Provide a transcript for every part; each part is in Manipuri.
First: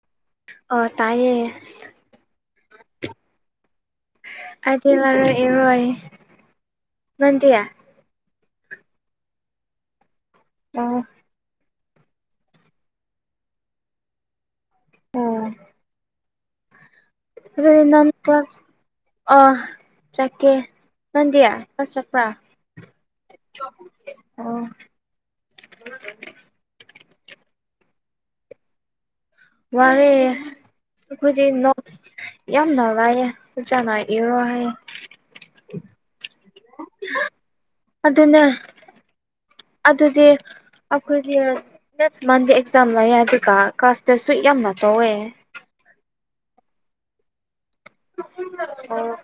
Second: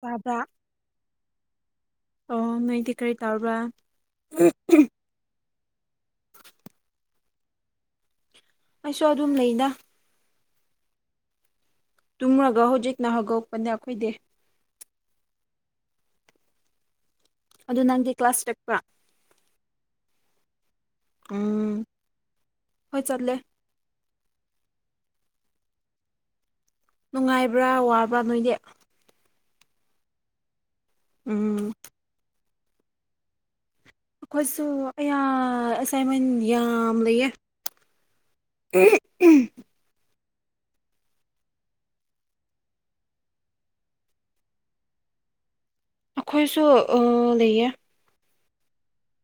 ꯇꯥꯕ꯭ꯔꯥ ꯑ ꯇꯥꯏꯌꯦ ꯑꯣ ꯅꯣꯏꯗꯤ ꯀꯔꯤ ꯇꯧꯕ꯭ꯔꯥ ꯑꯦꯔꯣꯏ ꯅꯪꯗꯤ ꯑꯩꯁꯨ ꯑꯗꯨꯝ ꯂꯩꯗ ꯑꯣ ꯇꯨꯝꯃꯒ ꯍꯧꯖꯤꯛꯅ ꯍꯧꯒꯣꯛꯄꯅꯦ ꯑꯩꯈꯣꯏꯗꯤ ꯑꯣ ꯑꯗꯨ ꯑꯗꯨꯗꯤ ꯅꯪ ꯅꯪꯗꯤ ꯀ꯭ꯂꯥꯁ ꯀꯥꯁꯖ ꯆꯠꯄ꯭ꯔꯥ ꯑ ꯆꯀꯦ ꯅꯪꯗꯤ ꯎꯝ ꯀꯁ ꯆꯠꯄ꯭ꯔꯥ ꯍꯣꯏ ꯆꯠꯂꯦ ꯑꯣ ꯅꯨꯡꯉꯥꯏꯕ꯭ꯔꯥ ꯋꯥꯕ꯭ꯔꯥ ꯅꯣꯏꯗꯤ ꯋꯥꯔꯦ ꯑꯩꯈꯣꯏꯗꯤ ꯎꯝ ꯅꯣꯛ ꯌꯥꯝꯅ ꯋꯥꯏꯑꯦ ꯆꯆꯅꯥꯏ ꯑꯩꯈꯣꯏꯁꯨ ꯑꯌꯥ ꯑꯦꯁꯥꯏꯟꯃꯦꯟ ꯌꯥꯝ ꯂꯩꯌꯦ ꯑꯗꯨꯅꯦ ꯎꯝ ꯑꯗꯨꯗꯤ ꯑꯩꯈꯣꯏꯗꯤ ꯑꯁ ꯅꯦꯛꯁ ꯃꯟꯗ ꯑꯦꯛꯖꯥꯝ ꯂꯩꯌꯦ ꯑꯗꯨꯒ ꯀ꯭ꯂꯥꯁꯇ ꯇꯦꯁꯁꯨ ꯌꯥꯝꯅ ꯇꯧꯋꯦ ꯑꯩꯈꯣꯏꯁꯨ ꯎ ꯂꯩꯌꯦ [unintelligible] ꯑꯣ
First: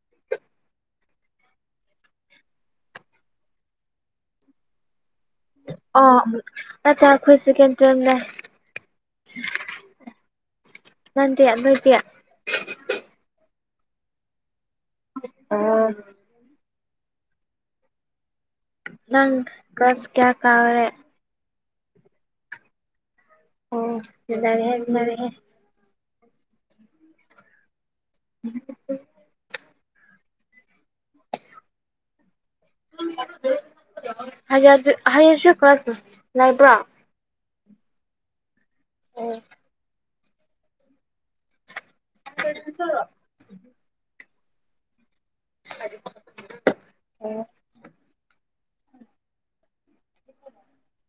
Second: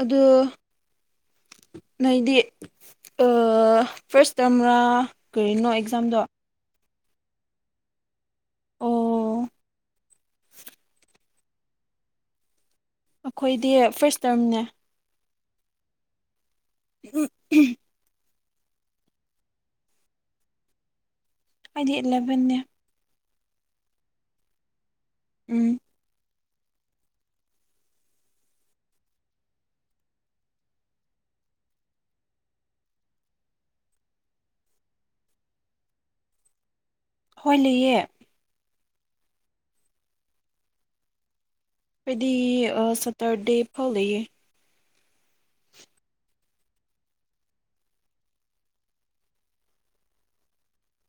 ꯑꯗꯨ ꯅꯣꯏꯗꯤ ꯐꯥꯔꯁ ꯇꯔꯝꯔꯥ ꯀꯔꯤꯅꯣ ꯑꯦꯛꯖꯥꯝꯗꯣ ꯑ ꯇꯥ ꯈꯣꯏ ꯁꯦꯀꯦꯟ ꯇꯔꯝꯅꯦ ꯑꯣ ꯅꯪꯗꯤ ꯅꯣꯏꯗꯤ ꯑꯩꯈꯣꯏꯗꯤ ꯐꯥꯔꯁ ꯇꯔꯝꯅꯦ ꯑꯥ ꯎꯝ ꯅꯪ ꯀꯂꯥ꯭ꯁ ꯀꯌꯥ ꯀꯒ꯭ꯔꯦ ꯑꯩꯗꯤ ꯏꯂꯕꯟꯅꯦ ꯑꯣ ꯏꯟꯅꯔꯦꯍꯦ ꯏꯟꯅꯔꯦꯍꯦ ꯎꯝ ꯎꯝ [unintelligible] ꯍꯩꯌꯦꯡꯁꯨ ꯀ꯭ꯂꯥꯁ ꯂꯩꯕ꯭ꯔꯥ ꯍꯣꯏ ꯂꯩꯌꯦ ꯑꯣ ꯑꯩꯗꯤ ꯑ ꯁꯠꯇꯔꯗꯦ ꯐꯥꯎ ꯂꯩꯌꯦ ꯑꯣ [unintelligible] [inaudible]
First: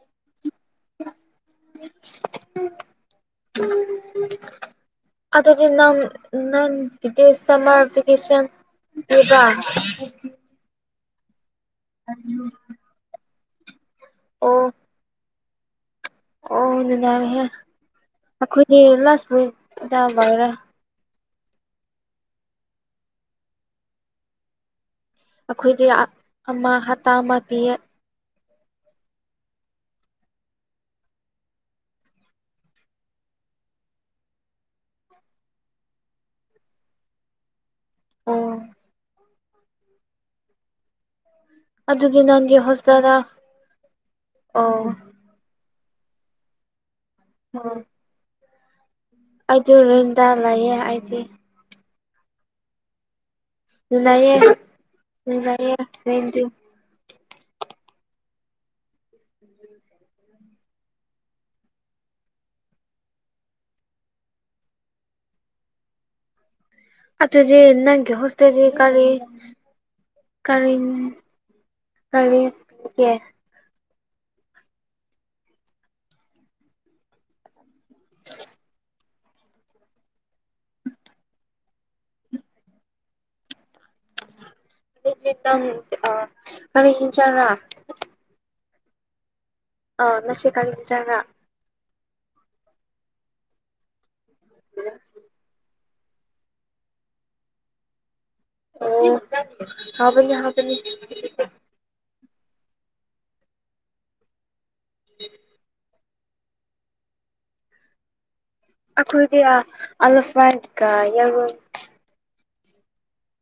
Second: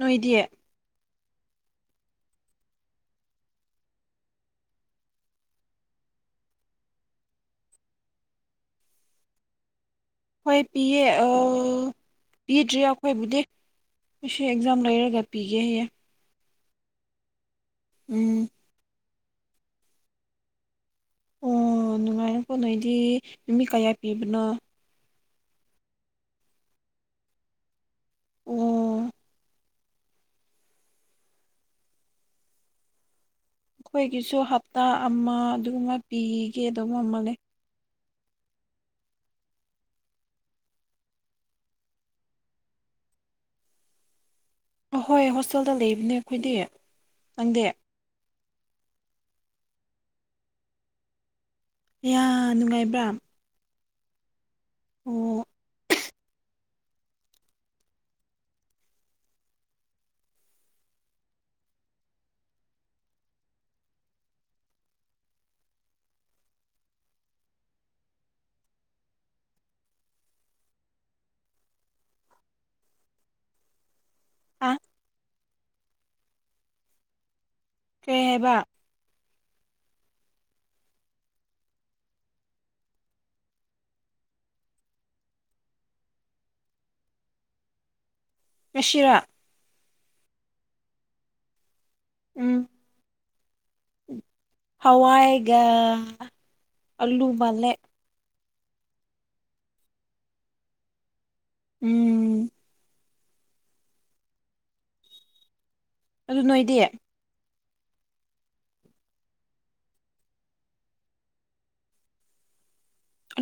ꯅꯣꯏꯗꯤ [inaudible] ꯑꯗꯨꯗꯤ ꯅꯪ ꯅꯪꯒꯤꯗꯤ ꯁꯝꯃꯔ ꯚꯦꯀꯦꯁꯟ ꯑꯗꯨꯒ [unintelligible] ꯍꯣꯏ ꯄꯤꯌꯦ ꯑ ꯄꯤꯗ꯭ꯔꯤ ꯑꯩꯈꯣꯏꯕꯨꯗꯤ ꯉꯁꯤ ꯑꯣ ꯑꯦꯛꯖꯥꯝ ꯂꯩꯔꯒ ꯄꯤꯌꯦꯌꯦ ꯑꯣ ꯅꯨꯡꯉꯥꯏꯔꯦꯍꯦ ꯎꯝ ꯑꯩꯈꯣꯏꯗꯤ ꯂꯥꯁ ꯋꯤꯛ ꯇ ꯂꯣꯏꯔꯦ ꯑꯣ ꯅꯨꯡꯉꯥꯏꯔꯦꯀꯣ ꯅꯣꯏꯗꯤ ꯅꯨꯃꯤ ꯀꯌꯥ ꯄꯤꯕꯅꯣ ꯑꯩꯈꯣꯏꯗꯤ ꯑ ꯑꯃ ꯍꯞꯇꯥ ꯑꯃ ꯄꯤꯌꯦ ꯑꯨꯝ ꯑꯩꯈꯣꯏꯒꯤꯁꯨ ꯍꯞꯇꯥ ꯑꯃ ꯑꯗꯨꯒꯨꯝꯕ ꯄꯤꯒꯦ ꯑꯗꯨꯝ ꯑꯃꯅꯦ ꯑꯣ ꯑꯗꯨꯗꯤ ꯅꯪꯒꯤ ꯍꯣꯁꯇꯦꯜꯗ ꯑꯣ ꯍꯣꯏ ꯍꯣꯁꯇꯦꯜꯗ ꯂꯩꯕꯅꯦ ꯑꯩꯈꯣꯏꯗꯤ ꯅꯪꯗꯤ ꯑꯩꯗꯨ ꯔꯦꯟꯗ ꯂꯩꯌꯦ ꯑꯩꯗꯤ ꯌꯥ ꯅꯨꯡꯉꯥꯏꯕ꯭ꯔꯥ ꯂꯩꯌꯦ ꯑꯣ ꯂꯩꯌꯦ ꯂꯩꯗꯤ ꯑꯗꯨꯗꯤ ꯅꯪꯒꯤ ꯍꯣꯁꯇꯦꯗꯤ ꯀꯔꯤ ꯀꯔꯤꯡ ꯀꯔꯤꯒꯦ ꯍꯥꯥ ꯀꯩꯍꯥꯢꯕ [unintelligible] ꯑ ꯀꯔꯤ ꯍꯤꯆꯔꯥ ꯉꯁꯤꯔꯥ ꯑ ꯅꯁꯤ ꯀꯔꯤ ꯍꯤꯆꯔꯥ ꯎꯝ ꯍꯋꯥꯏꯒ ꯑꯜꯂꯨꯕꯜꯂꯦ ꯑꯣ ꯍꯥꯎꯅꯤ ꯍꯥꯎꯕꯅꯤ ꯎꯝ ꯑꯗꯨ ꯅꯣꯏꯗꯤ ꯑꯩꯈꯣꯏꯒꯤ ꯑꯜꯐꯥꯏꯀ ꯌꯦꯔ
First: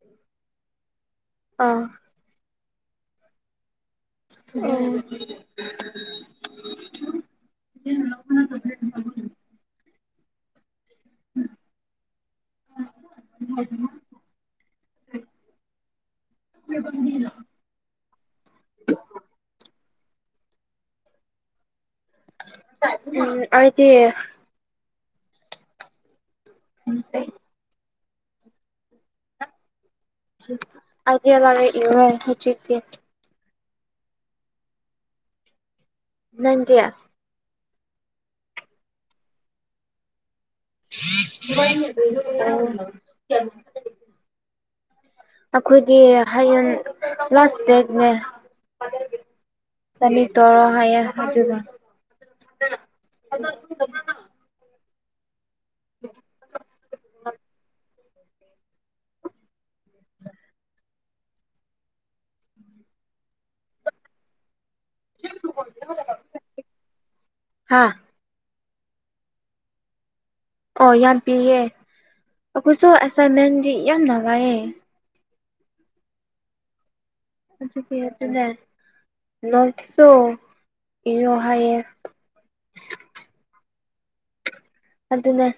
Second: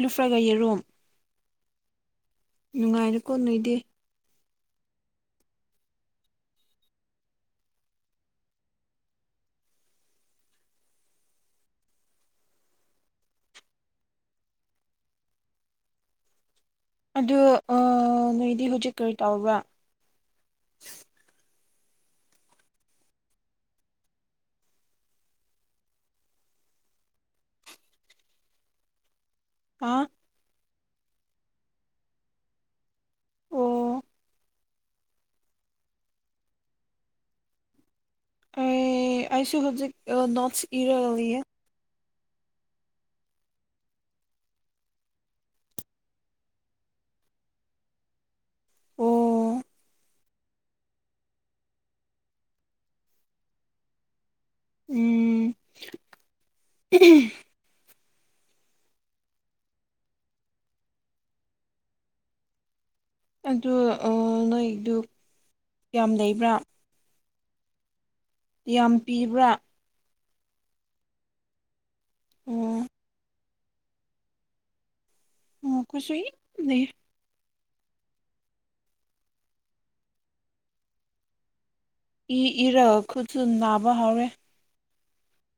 ꯂꯨꯐ꯭ꯔꯒ ꯌꯦꯔꯨꯝ ꯑꯥ ꯅꯨꯡꯉꯥꯏꯔꯦ ꯀꯣ ꯅꯣꯏꯗꯤ ꯑꯣ [inaudible] ꯑꯗꯨ ꯑ ꯅꯣꯏꯗꯤ ꯍꯧꯖꯤꯛ ꯀꯔꯤ ꯇꯧꯕ꯭ꯔꯥ ꯎꯝ ꯑꯩꯗꯤ [unintelligible] ꯑꯥ ꯑꯩꯗꯤ ꯂꯥꯢꯔꯤꯛ ꯏꯔꯦ ꯍꯖꯤꯛꯇꯤ ꯑꯣ ꯅꯪ ꯀꯌꯥ ꯑ ꯑꯩꯁꯨ ꯍꯧꯖꯤꯛ ꯅꯣꯔꯠꯁ ꯏꯔ [unintelligible] [inaudible] ꯑꯩꯈꯣꯏꯗꯤ ꯍꯌꯦꯡ ꯄ꯭ꯂꯥꯁ ꯕꯦꯒꯅꯦ ꯑꯣ ꯆꯃꯤ ꯇꯔ ꯍꯥꯏ ꯍꯥꯏꯗꯨꯒ ꯎꯝ [inaudible] [unintelligible] [unintelligible] [inaudible] ꯑꯗꯨ ꯅꯣꯏꯗꯨ ꯀꯌꯥꯝ ꯂꯩꯕ꯭ꯔꯥ ꯍꯥꯥ ꯌꯥꯝ ꯄꯤꯕ꯭ꯔꯥ ꯑꯣ ꯌꯥꯝ ꯄꯤꯌꯦ ꯑꯣ ꯑꯩꯈꯣꯏꯁꯨ ꯑꯦꯁꯥꯏꯟꯃꯦꯟꯗꯤ ꯌꯥꯝ ꯅꯨꯡꯉꯥꯏꯌꯦ ꯑꯣ ꯀꯁꯨ ꯂꯩ [inaudible] ꯑꯗꯨ ꯀ ꯑꯗꯨꯅꯦ ꯅꯣ ꯏꯔꯣ ꯍꯥꯏ ꯏ ꯏꯔꯒ ꯈꯨꯠꯁꯨ ꯅꯥꯕ ꯍꯧꯔꯦ ꯑꯗꯨꯅꯦ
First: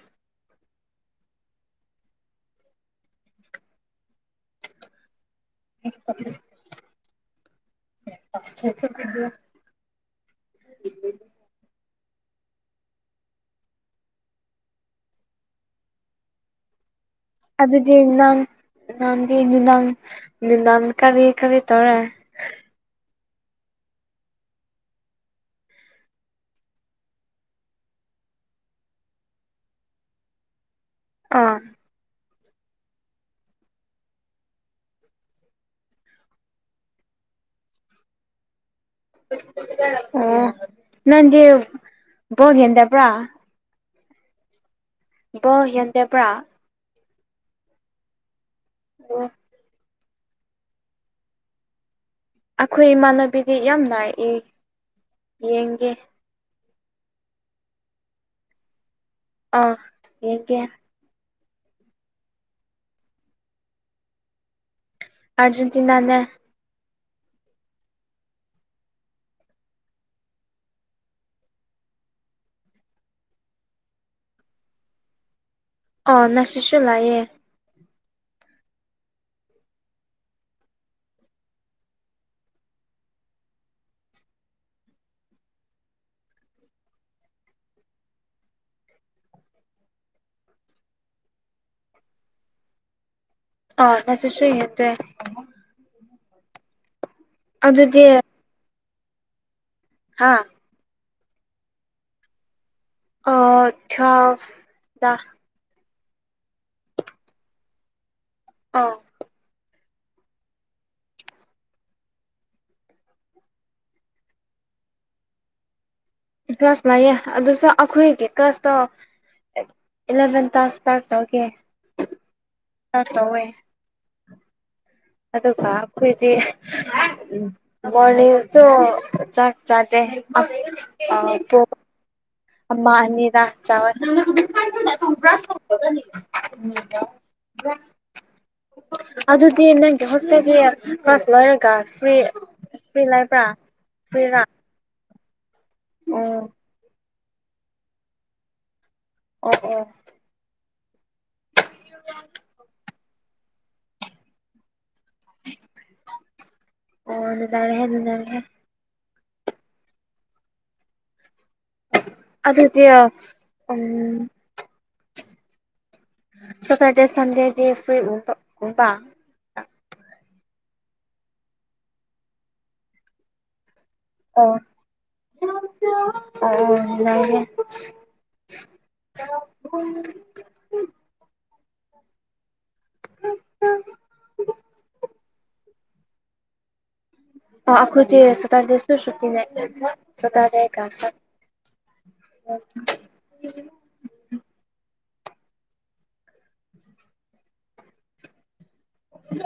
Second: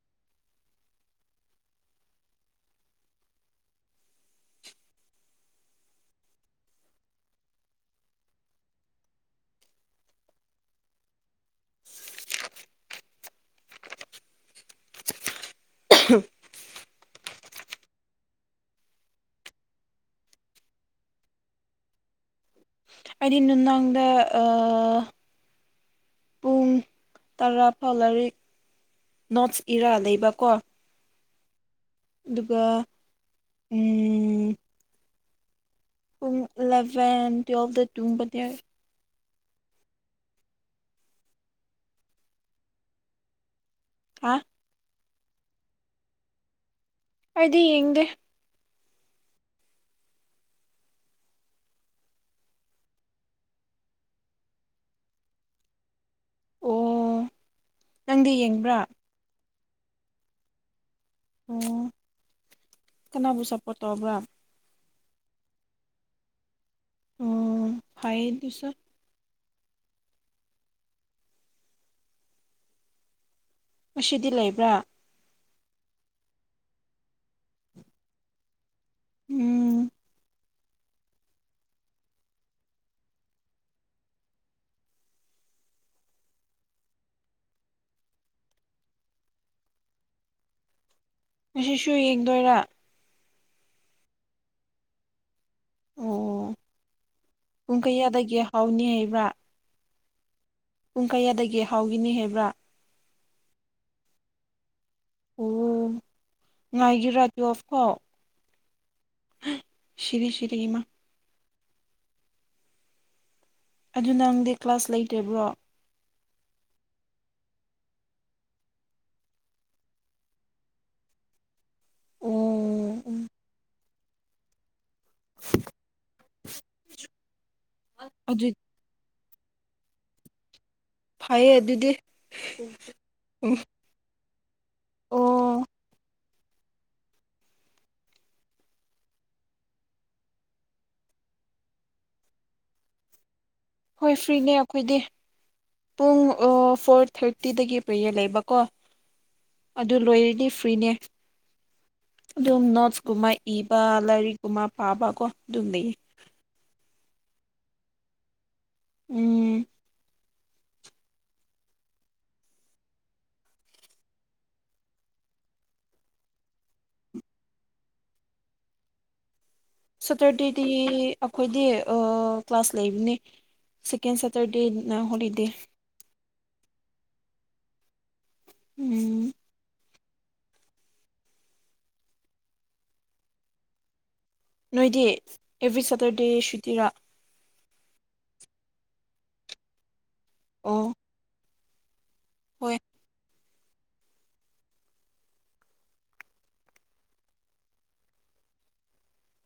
ꯦꯗ [inaudible] [unintelligible] ꯎ [unintelligible] [inaudible] [unintelligible] [inaudible] ꯎꯝ [unintelligible] [inaudible] ꯑꯗꯨꯗꯤ ꯅꯍꯪ ꯅꯍꯪꯗꯤ ꯅꯨꯗꯥꯡ ꯅꯨꯗꯥꯡ ꯀꯔꯤ ꯀꯔꯤ ꯇꯧꯔꯦ ꯍꯥꯏꯗꯤ ꯅꯨꯡꯗꯥꯡꯗ ꯄꯨꯡ ꯇꯔꯥ ꯐꯥꯎ ꯂꯔꯤꯛ ꯅꯣꯔꯠ ꯏꯔꯥ ꯂꯩꯕꯀꯣ ꯑꯥ [inaudible] ꯑꯗꯨꯒ [inaudible] ꯄꯨꯡ ꯏꯂꯚꯦꯟ ꯇꯨꯌꯦꯦꯜꯐꯇ ꯇꯨꯡꯕꯗꯤ ꯑꯣ ꯅꯪꯗꯤ ꯕꯣꯜ ꯌꯦꯗꯦꯕ꯭ꯔꯥ ꯀꯥ [unintelligible] [inaudible] ꯕꯣ ꯍꯦꯟꯗꯦꯕ꯭ꯔꯥ ꯑꯩꯗꯤ ꯌꯦꯡꯗꯦ ꯑꯣ [unintelligible] [inaudible] ꯑꯩꯈꯣꯏ ꯏꯃꯥꯟꯅꯕꯤꯗꯤ ꯌꯥꯝ ꯅꯥꯏꯏ ꯌꯦꯡꯒꯦ ꯑꯣ ꯅꯪꯗꯤ ꯌꯦꯡꯕ꯭ꯔꯥ ꯑꯥ ꯌꯦꯡꯀꯦ ꯑꯣ ꯀꯅꯥꯕꯨ ꯁꯥꯞꯄꯣꯠ ꯇꯧꯕ꯭ꯔꯥ ꯑꯔꯖꯦꯟꯇꯤꯅꯥ ꯅꯦ ꯑꯣ ꯐꯩ ꯑꯗꯨꯁꯨ ꯉꯁꯤꯗꯤ ꯂꯩꯕ꯭ꯔꯥ ꯑꯥ ꯉꯥꯁꯤꯁꯨ ꯂꯩꯑꯦ ꯎꯝ ꯉꯁꯤꯁꯨ ꯌꯦꯡꯗꯣꯏꯔꯥ ꯑꯥ ꯉꯥꯁꯤꯁꯨ ꯋꯦꯠꯇꯦ ꯑꯣ ꯄꯨꯡ ꯑꯗꯨꯗꯤ ꯀꯌꯥꯗꯒꯤ ꯍꯥꯎꯅꯤ ꯍꯥꯏꯕ ꯍꯥꯥ ꯄꯨꯡ ꯀꯌꯥꯗꯒꯤ ꯍꯥꯎꯈꯤꯅꯤ ꯍꯥꯏꯕ꯭ꯔꯥ ꯊ ꯗ ꯑꯣ ꯉꯥꯏꯒꯤꯔꯥꯗꯤꯣꯐ ꯑꯥ [unintelligible] [inaudible] ꯁꯤꯔꯤ ꯁꯤꯔꯤ ꯏꯃ ꯑꯗꯨ ꯅꯪꯗꯤ ꯀ꯭ꯂꯥꯁ ꯂꯩꯇꯕ꯭ꯔꯣ ꯀ꯭ꯂꯥꯁ ꯂꯌꯦ ꯑꯗꯨꯁꯨ ꯑꯩꯈꯣꯏꯒꯤ ꯀ꯭ꯂꯥꯁꯇꯣ ꯏꯂꯚꯦꯟ ꯇꯥ ꯏꯁꯇꯥꯔꯠ ꯇꯧꯒꯦ ꯏꯁꯇꯥꯔ ꯎꯝ ꯇꯧꯋꯦ ꯑꯗꯨꯒ ꯑꯩꯈꯣꯏꯗꯤ ꯑꯗꯨ ꯃꯣꯔꯅꯤꯡꯁꯨ ꯆꯥꯛ ꯆꯥꯇꯦ ꯑꯣ ꯐꯩꯌꯦ ꯑꯗꯨꯗꯤ ꯑꯃ ꯑꯅꯤꯔꯥ ꯎꯝ ꯆꯥꯎꯑꯦ ꯭ꯔꯥꯁ ꯅ ꯑꯣ ꯀ [inaudible] ꯑꯗꯨꯗꯤ ꯅꯪꯒꯤ ꯍꯣꯁꯇꯦꯜꯒꯤ ꯀ꯭ꯂꯥꯁ ꯂꯣꯏꯔꯒ ꯐ꯭ꯔꯤ ꯐ꯭ꯔꯤ ꯂꯩꯕ꯭ꯔꯥ ꯍꯣꯏ ꯐ꯭ꯔꯤꯔꯥ ꯐ꯭ꯔꯤꯅꯦ ꯑꯩꯈꯣꯏꯗꯤ ꯄꯨꯡ ꯑꯣ ꯐꯣꯔ ꯊꯥꯔꯇꯤꯗꯒꯤ ꯄꯔꯦꯌꯥꯔ ꯂꯩꯕꯀꯣ ꯑꯣ ꯑꯣ ꯑꯗꯨ ꯂꯣꯏꯔꯅꯤ ꯐ꯭ꯔꯤꯅꯦ ꯑꯗꯨꯝ ꯅꯣꯠꯁꯀꯨꯝꯕ ꯏꯕ ꯂꯥꯏꯔꯤꯛꯀꯨꯝꯕ ꯄꯥꯕ ꯀꯣ ꯑꯗꯨꯝ ꯂꯩꯌꯦ ꯑꯣ ꯑꯗꯨꯗꯥꯔꯦ ꯑꯗꯨꯅꯨꯡꯗꯥꯔꯦ [inaudible] ꯎꯝ ꯑꯗꯨꯗꯤ ꯎꯝ ꯁꯥꯇ꯭ꯔꯗꯦ ꯁꯥꯟꯗꯦꯗꯤ ꯐ꯭ꯔꯤ ꯑꯣꯢꯕ ꯁꯥꯇ꯭ꯔꯗꯦꯗꯤ ꯑꯩꯈꯣꯏꯗꯤ ꯀ꯭ꯂꯥꯁ ꯂꯩꯕꯅꯦ ꯁꯤꯀꯦꯟ ꯑꯣ ꯁꯇꯔꯗꯦꯅ ꯍꯣꯂꯤꯗꯦ ꯑꯣ ꯂꯦ ꯎꯝ [inaudible] ꯎꯝ ꯎꯝ [inaudible] ꯅꯣꯏꯗꯤ ꯑꯦꯕ꯭ꯔꯤ ꯁꯦꯇꯔꯗꯦ ꯁꯨꯇꯤꯔꯥ ꯑꯈꯣꯏꯗꯤ ꯁꯇꯥꯔꯗꯁꯨ ꯁꯨꯇꯤ ꯂꯩ ꯁꯥꯇ꯭ꯔꯗꯦ ꯑꯣ ꯍꯣꯏ ꯑꯣ [inaudible]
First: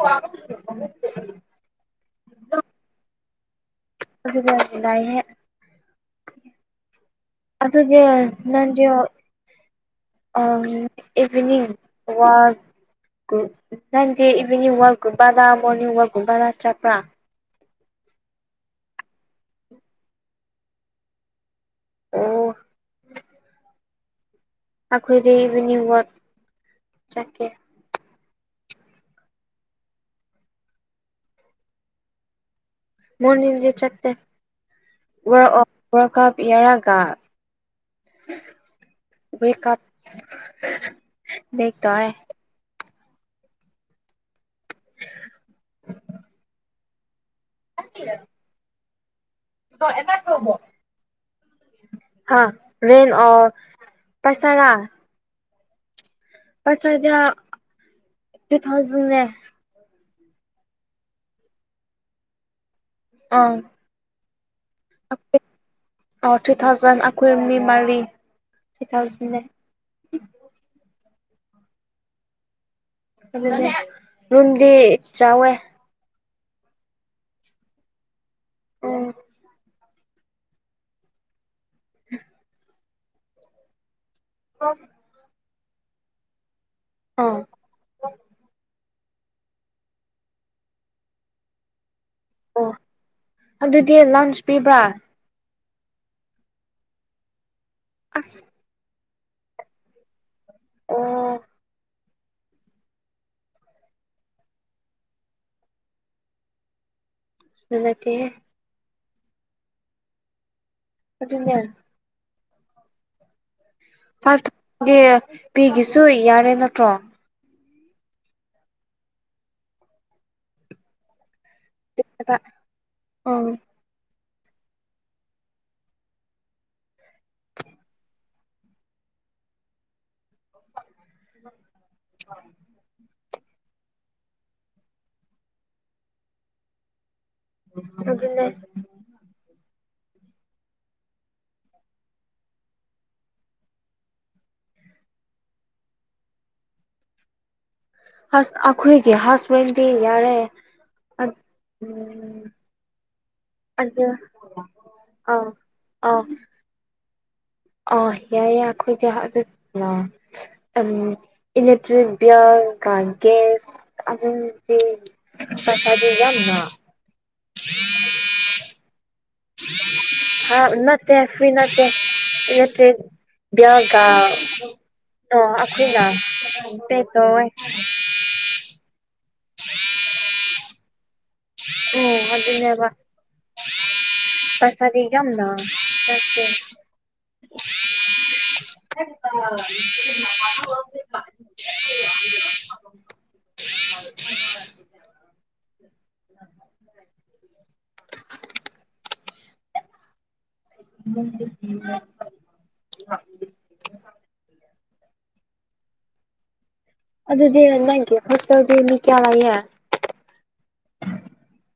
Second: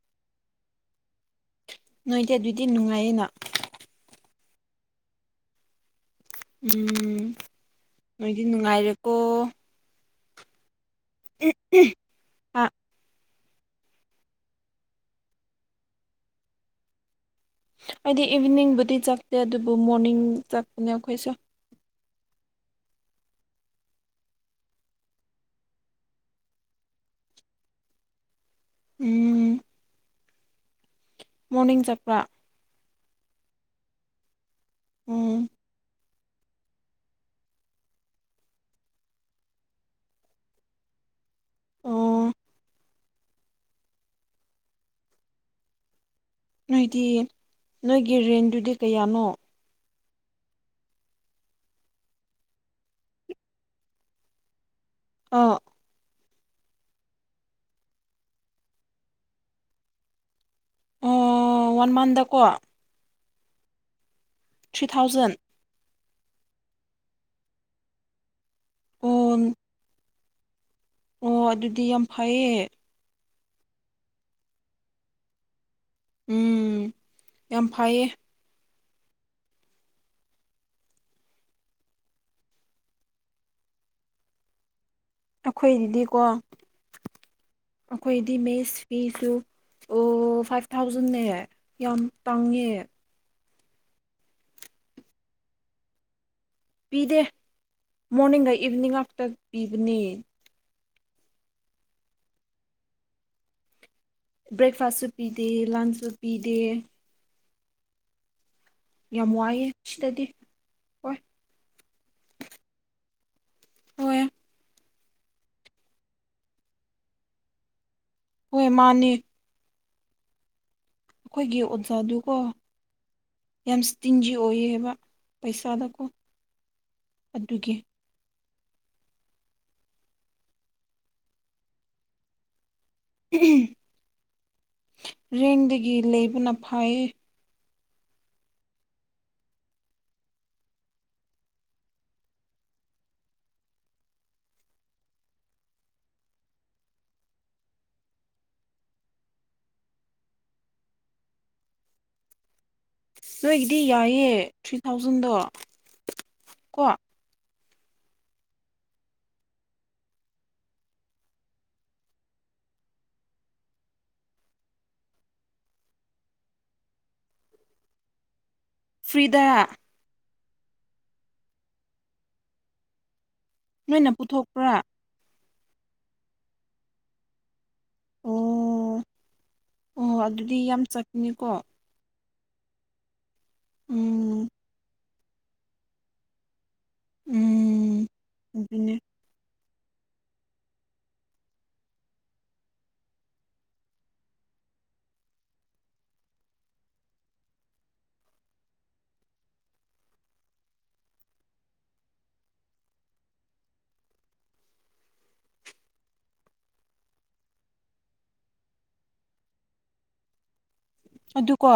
ꯋꯥ [inaudible] ꯅꯣꯏꯗꯤ ꯑꯗꯨꯗꯤ ꯅꯨꯡꯉꯥꯏꯌꯦꯅ ꯑꯩꯈꯣꯢꯗꯤ ꯌꯥꯝ ꯅꯨꯡꯉꯥꯏꯍꯦ ꯎꯝ ꯑꯗꯨꯗꯤ ꯅꯣꯏꯗꯤ ꯅꯪꯁꯦ ꯅꯨꯡꯉꯥꯏꯔꯦꯀꯣ ꯑꯥ ꯏꯚꯤꯅꯤꯡ ꯋꯥꯟ ꯑꯥ ꯅꯪꯗꯦ ꯏꯚꯤꯅꯤꯡ ꯋꯥꯛꯀꯨꯝꯕꯗ ꯃꯣꯔꯅꯤꯡ ꯋꯥꯛꯀꯨꯝꯕꯗ ꯆꯠꯄ꯭ꯔꯥ ꯑꯩꯗꯤ ꯏꯚꯤꯅꯤꯡꯕꯨꯗꯤ ꯆꯠꯇꯦ ꯑꯗꯨꯕꯨ ꯃꯣꯔꯅꯤꯡ ꯆꯠꯄꯅꯦ ꯑꯩꯈꯣꯏꯁꯨ ꯑꯣ ꯑꯩꯈꯣꯏꯗꯤ ꯏꯚꯤꯅꯤꯡ ꯋꯥꯠ ꯆꯠꯂꯦ ꯎꯝ ꯃꯣꯔꯅꯤꯡ ꯆꯠꯄ꯭ꯔꯥ ꯃꯣꯔꯅꯤꯡꯗꯤ ꯆꯠꯇꯦ ꯎꯝ ꯋꯥꯛꯑꯥꯜ ꯄꯌꯥꯔꯒ ꯋꯦꯀꯞ [unintelligible] ꯇꯑꯦ ꯑꯣ [inaudible] ꯅꯣꯏꯗꯤ ꯅꯣꯏꯒꯤ ꯔꯦꯟꯗꯨꯗꯤ ꯀꯌꯥꯅꯣ [unintelligible] ꯍꯥ ꯔꯦꯟ ꯑ ꯄꯩꯁꯥꯔ ꯑꯥ [unintelligible] ꯇꯨ ꯊꯥꯎꯖꯟ ꯑꯦ ꯑꯝ ꯋꯥꯟ ꯃꯥꯟꯗꯀꯣ ꯑꯥ ꯊ꯭ꯔꯤ ꯊꯥꯎꯖꯟ ꯑꯥ ꯊ꯭ꯔꯤ ꯊꯥꯎꯖꯟ ꯑꯩꯈꯣꯏ ꯃꯤ ꯃꯔꯤ ꯊ꯭ꯔꯤ ꯑꯣ ꯊꯥꯎꯖꯟꯅꯦ ꯑꯣ ꯑꯗꯨꯗꯤ ꯌꯥꯝ ꯐꯩꯌꯦ ꯔꯨꯝꯗꯤ ꯆꯥꯎꯋꯦ ꯎꯝ ꯌꯥꯝ ꯐꯩꯌꯦ ꯑꯣ [inaudible] ꯑꯣ ꯑꯩꯈꯣꯏꯗꯗꯤꯀꯣ ꯑꯥ ꯑꯩꯈꯣꯏꯗꯤ ꯃꯦꯁ ꯐꯤꯁꯨ ꯑꯣ ꯐꯥꯏꯚ ꯊꯥꯎꯖꯟꯅ ꯌꯥꯝ ꯑꯣ ꯇꯥꯡꯉꯦ ꯑꯗꯨꯗꯤ ꯂꯟꯆ ꯄꯤꯕ꯭ꯔꯥ ꯄꯤꯗꯦ ꯑꯁ ꯃꯣꯔꯅꯤꯡꯒ ꯏꯚꯤꯅꯤꯡꯒ ꯉꯥꯛꯇ ꯄꯤꯕꯅꯦ ꯑꯣ ꯕ꯭ꯔꯦꯛꯐꯥꯁꯁꯨ ꯄꯤꯗꯦ ꯂꯟꯁꯁꯨ ꯄꯤꯗꯦ [unintelligible] ꯌꯥꯝ ꯋꯥꯏꯑꯦ ꯁꯤꯗꯗꯤ ꯍꯣꯏ ꯑꯗꯨꯅꯦ ꯍꯣꯏ ꯗꯤ ꯄꯤꯈꯤꯁꯨ ꯌꯥꯔꯦ ꯅꯠꯇ꯭ꯔꯣ ꯍꯣꯢ ꯃꯥꯅꯤ ꯑꯩꯈꯣꯏꯒꯤ ꯑꯣꯖꯥꯗꯨꯀꯣ ꯎꯝ ꯌꯥꯝ ꯇꯤꯟꯁꯤ ꯑꯣꯏꯌꯦꯕ ꯄꯩꯁꯥꯗꯀꯣ ꯑꯗꯨꯒꯤ ꯎ ꯔꯦꯡꯗꯒꯤ ꯂꯩꯕꯅ ꯐꯥꯏ ꯑꯗꯨꯅꯦ ꯑꯩꯈꯣꯏꯒꯤ ꯍꯁꯕꯦꯟꯗꯤ ꯌꯥꯔꯦ ꯎ ꯅꯣꯏꯒꯤꯗꯤ ꯌꯥꯏꯌꯦ ꯊ꯭ꯔꯤ ꯊꯥꯎꯖꯟꯗꯣ ꯑꯥ ꯀꯣ ꯑ ꯌꯥꯏ ꯌꯥꯏ ꯑꯩꯈꯣꯏꯗꯤ ꯑꯗꯨ [unintelligible] [unintelligible] ꯆꯁꯗ ꯌꯥꯝꯅ ꯐ꯭ꯔꯤꯗ ꯍꯥ ꯅꯠꯇꯦ ꯐ꯭ꯔꯤ ꯅꯠꯇꯦ [unintelligible] ꯌꯥꯒ ꯅꯣꯏꯅ ꯄꯨꯊꯣꯛꯄ꯭ꯔꯥ ꯑꯣ ꯑꯩꯈꯣꯏꯅ ꯇ ꯑꯣ ꯑꯣ ꯑꯗꯨꯗꯤ ꯌꯥꯝ ꯆꯠꯀꯅꯤꯀꯣ ꯑꯣ ꯑꯗꯨꯅꯦꯕ ꯎꯝ ꯄꯩꯁꯥꯗꯤ ꯀꯝꯅ ꯆꯦ ꯎꯝ ꯑꯗꯨꯅ ꯑ ꯎ [inaudible] [unintelligible] ꯑꯗꯨꯗꯤ ꯅꯪ ꯍꯠꯇꯗꯤ ꯃꯤ ꯀꯌꯥꯂꯒꯦ ꯑꯗꯨꯀꯣ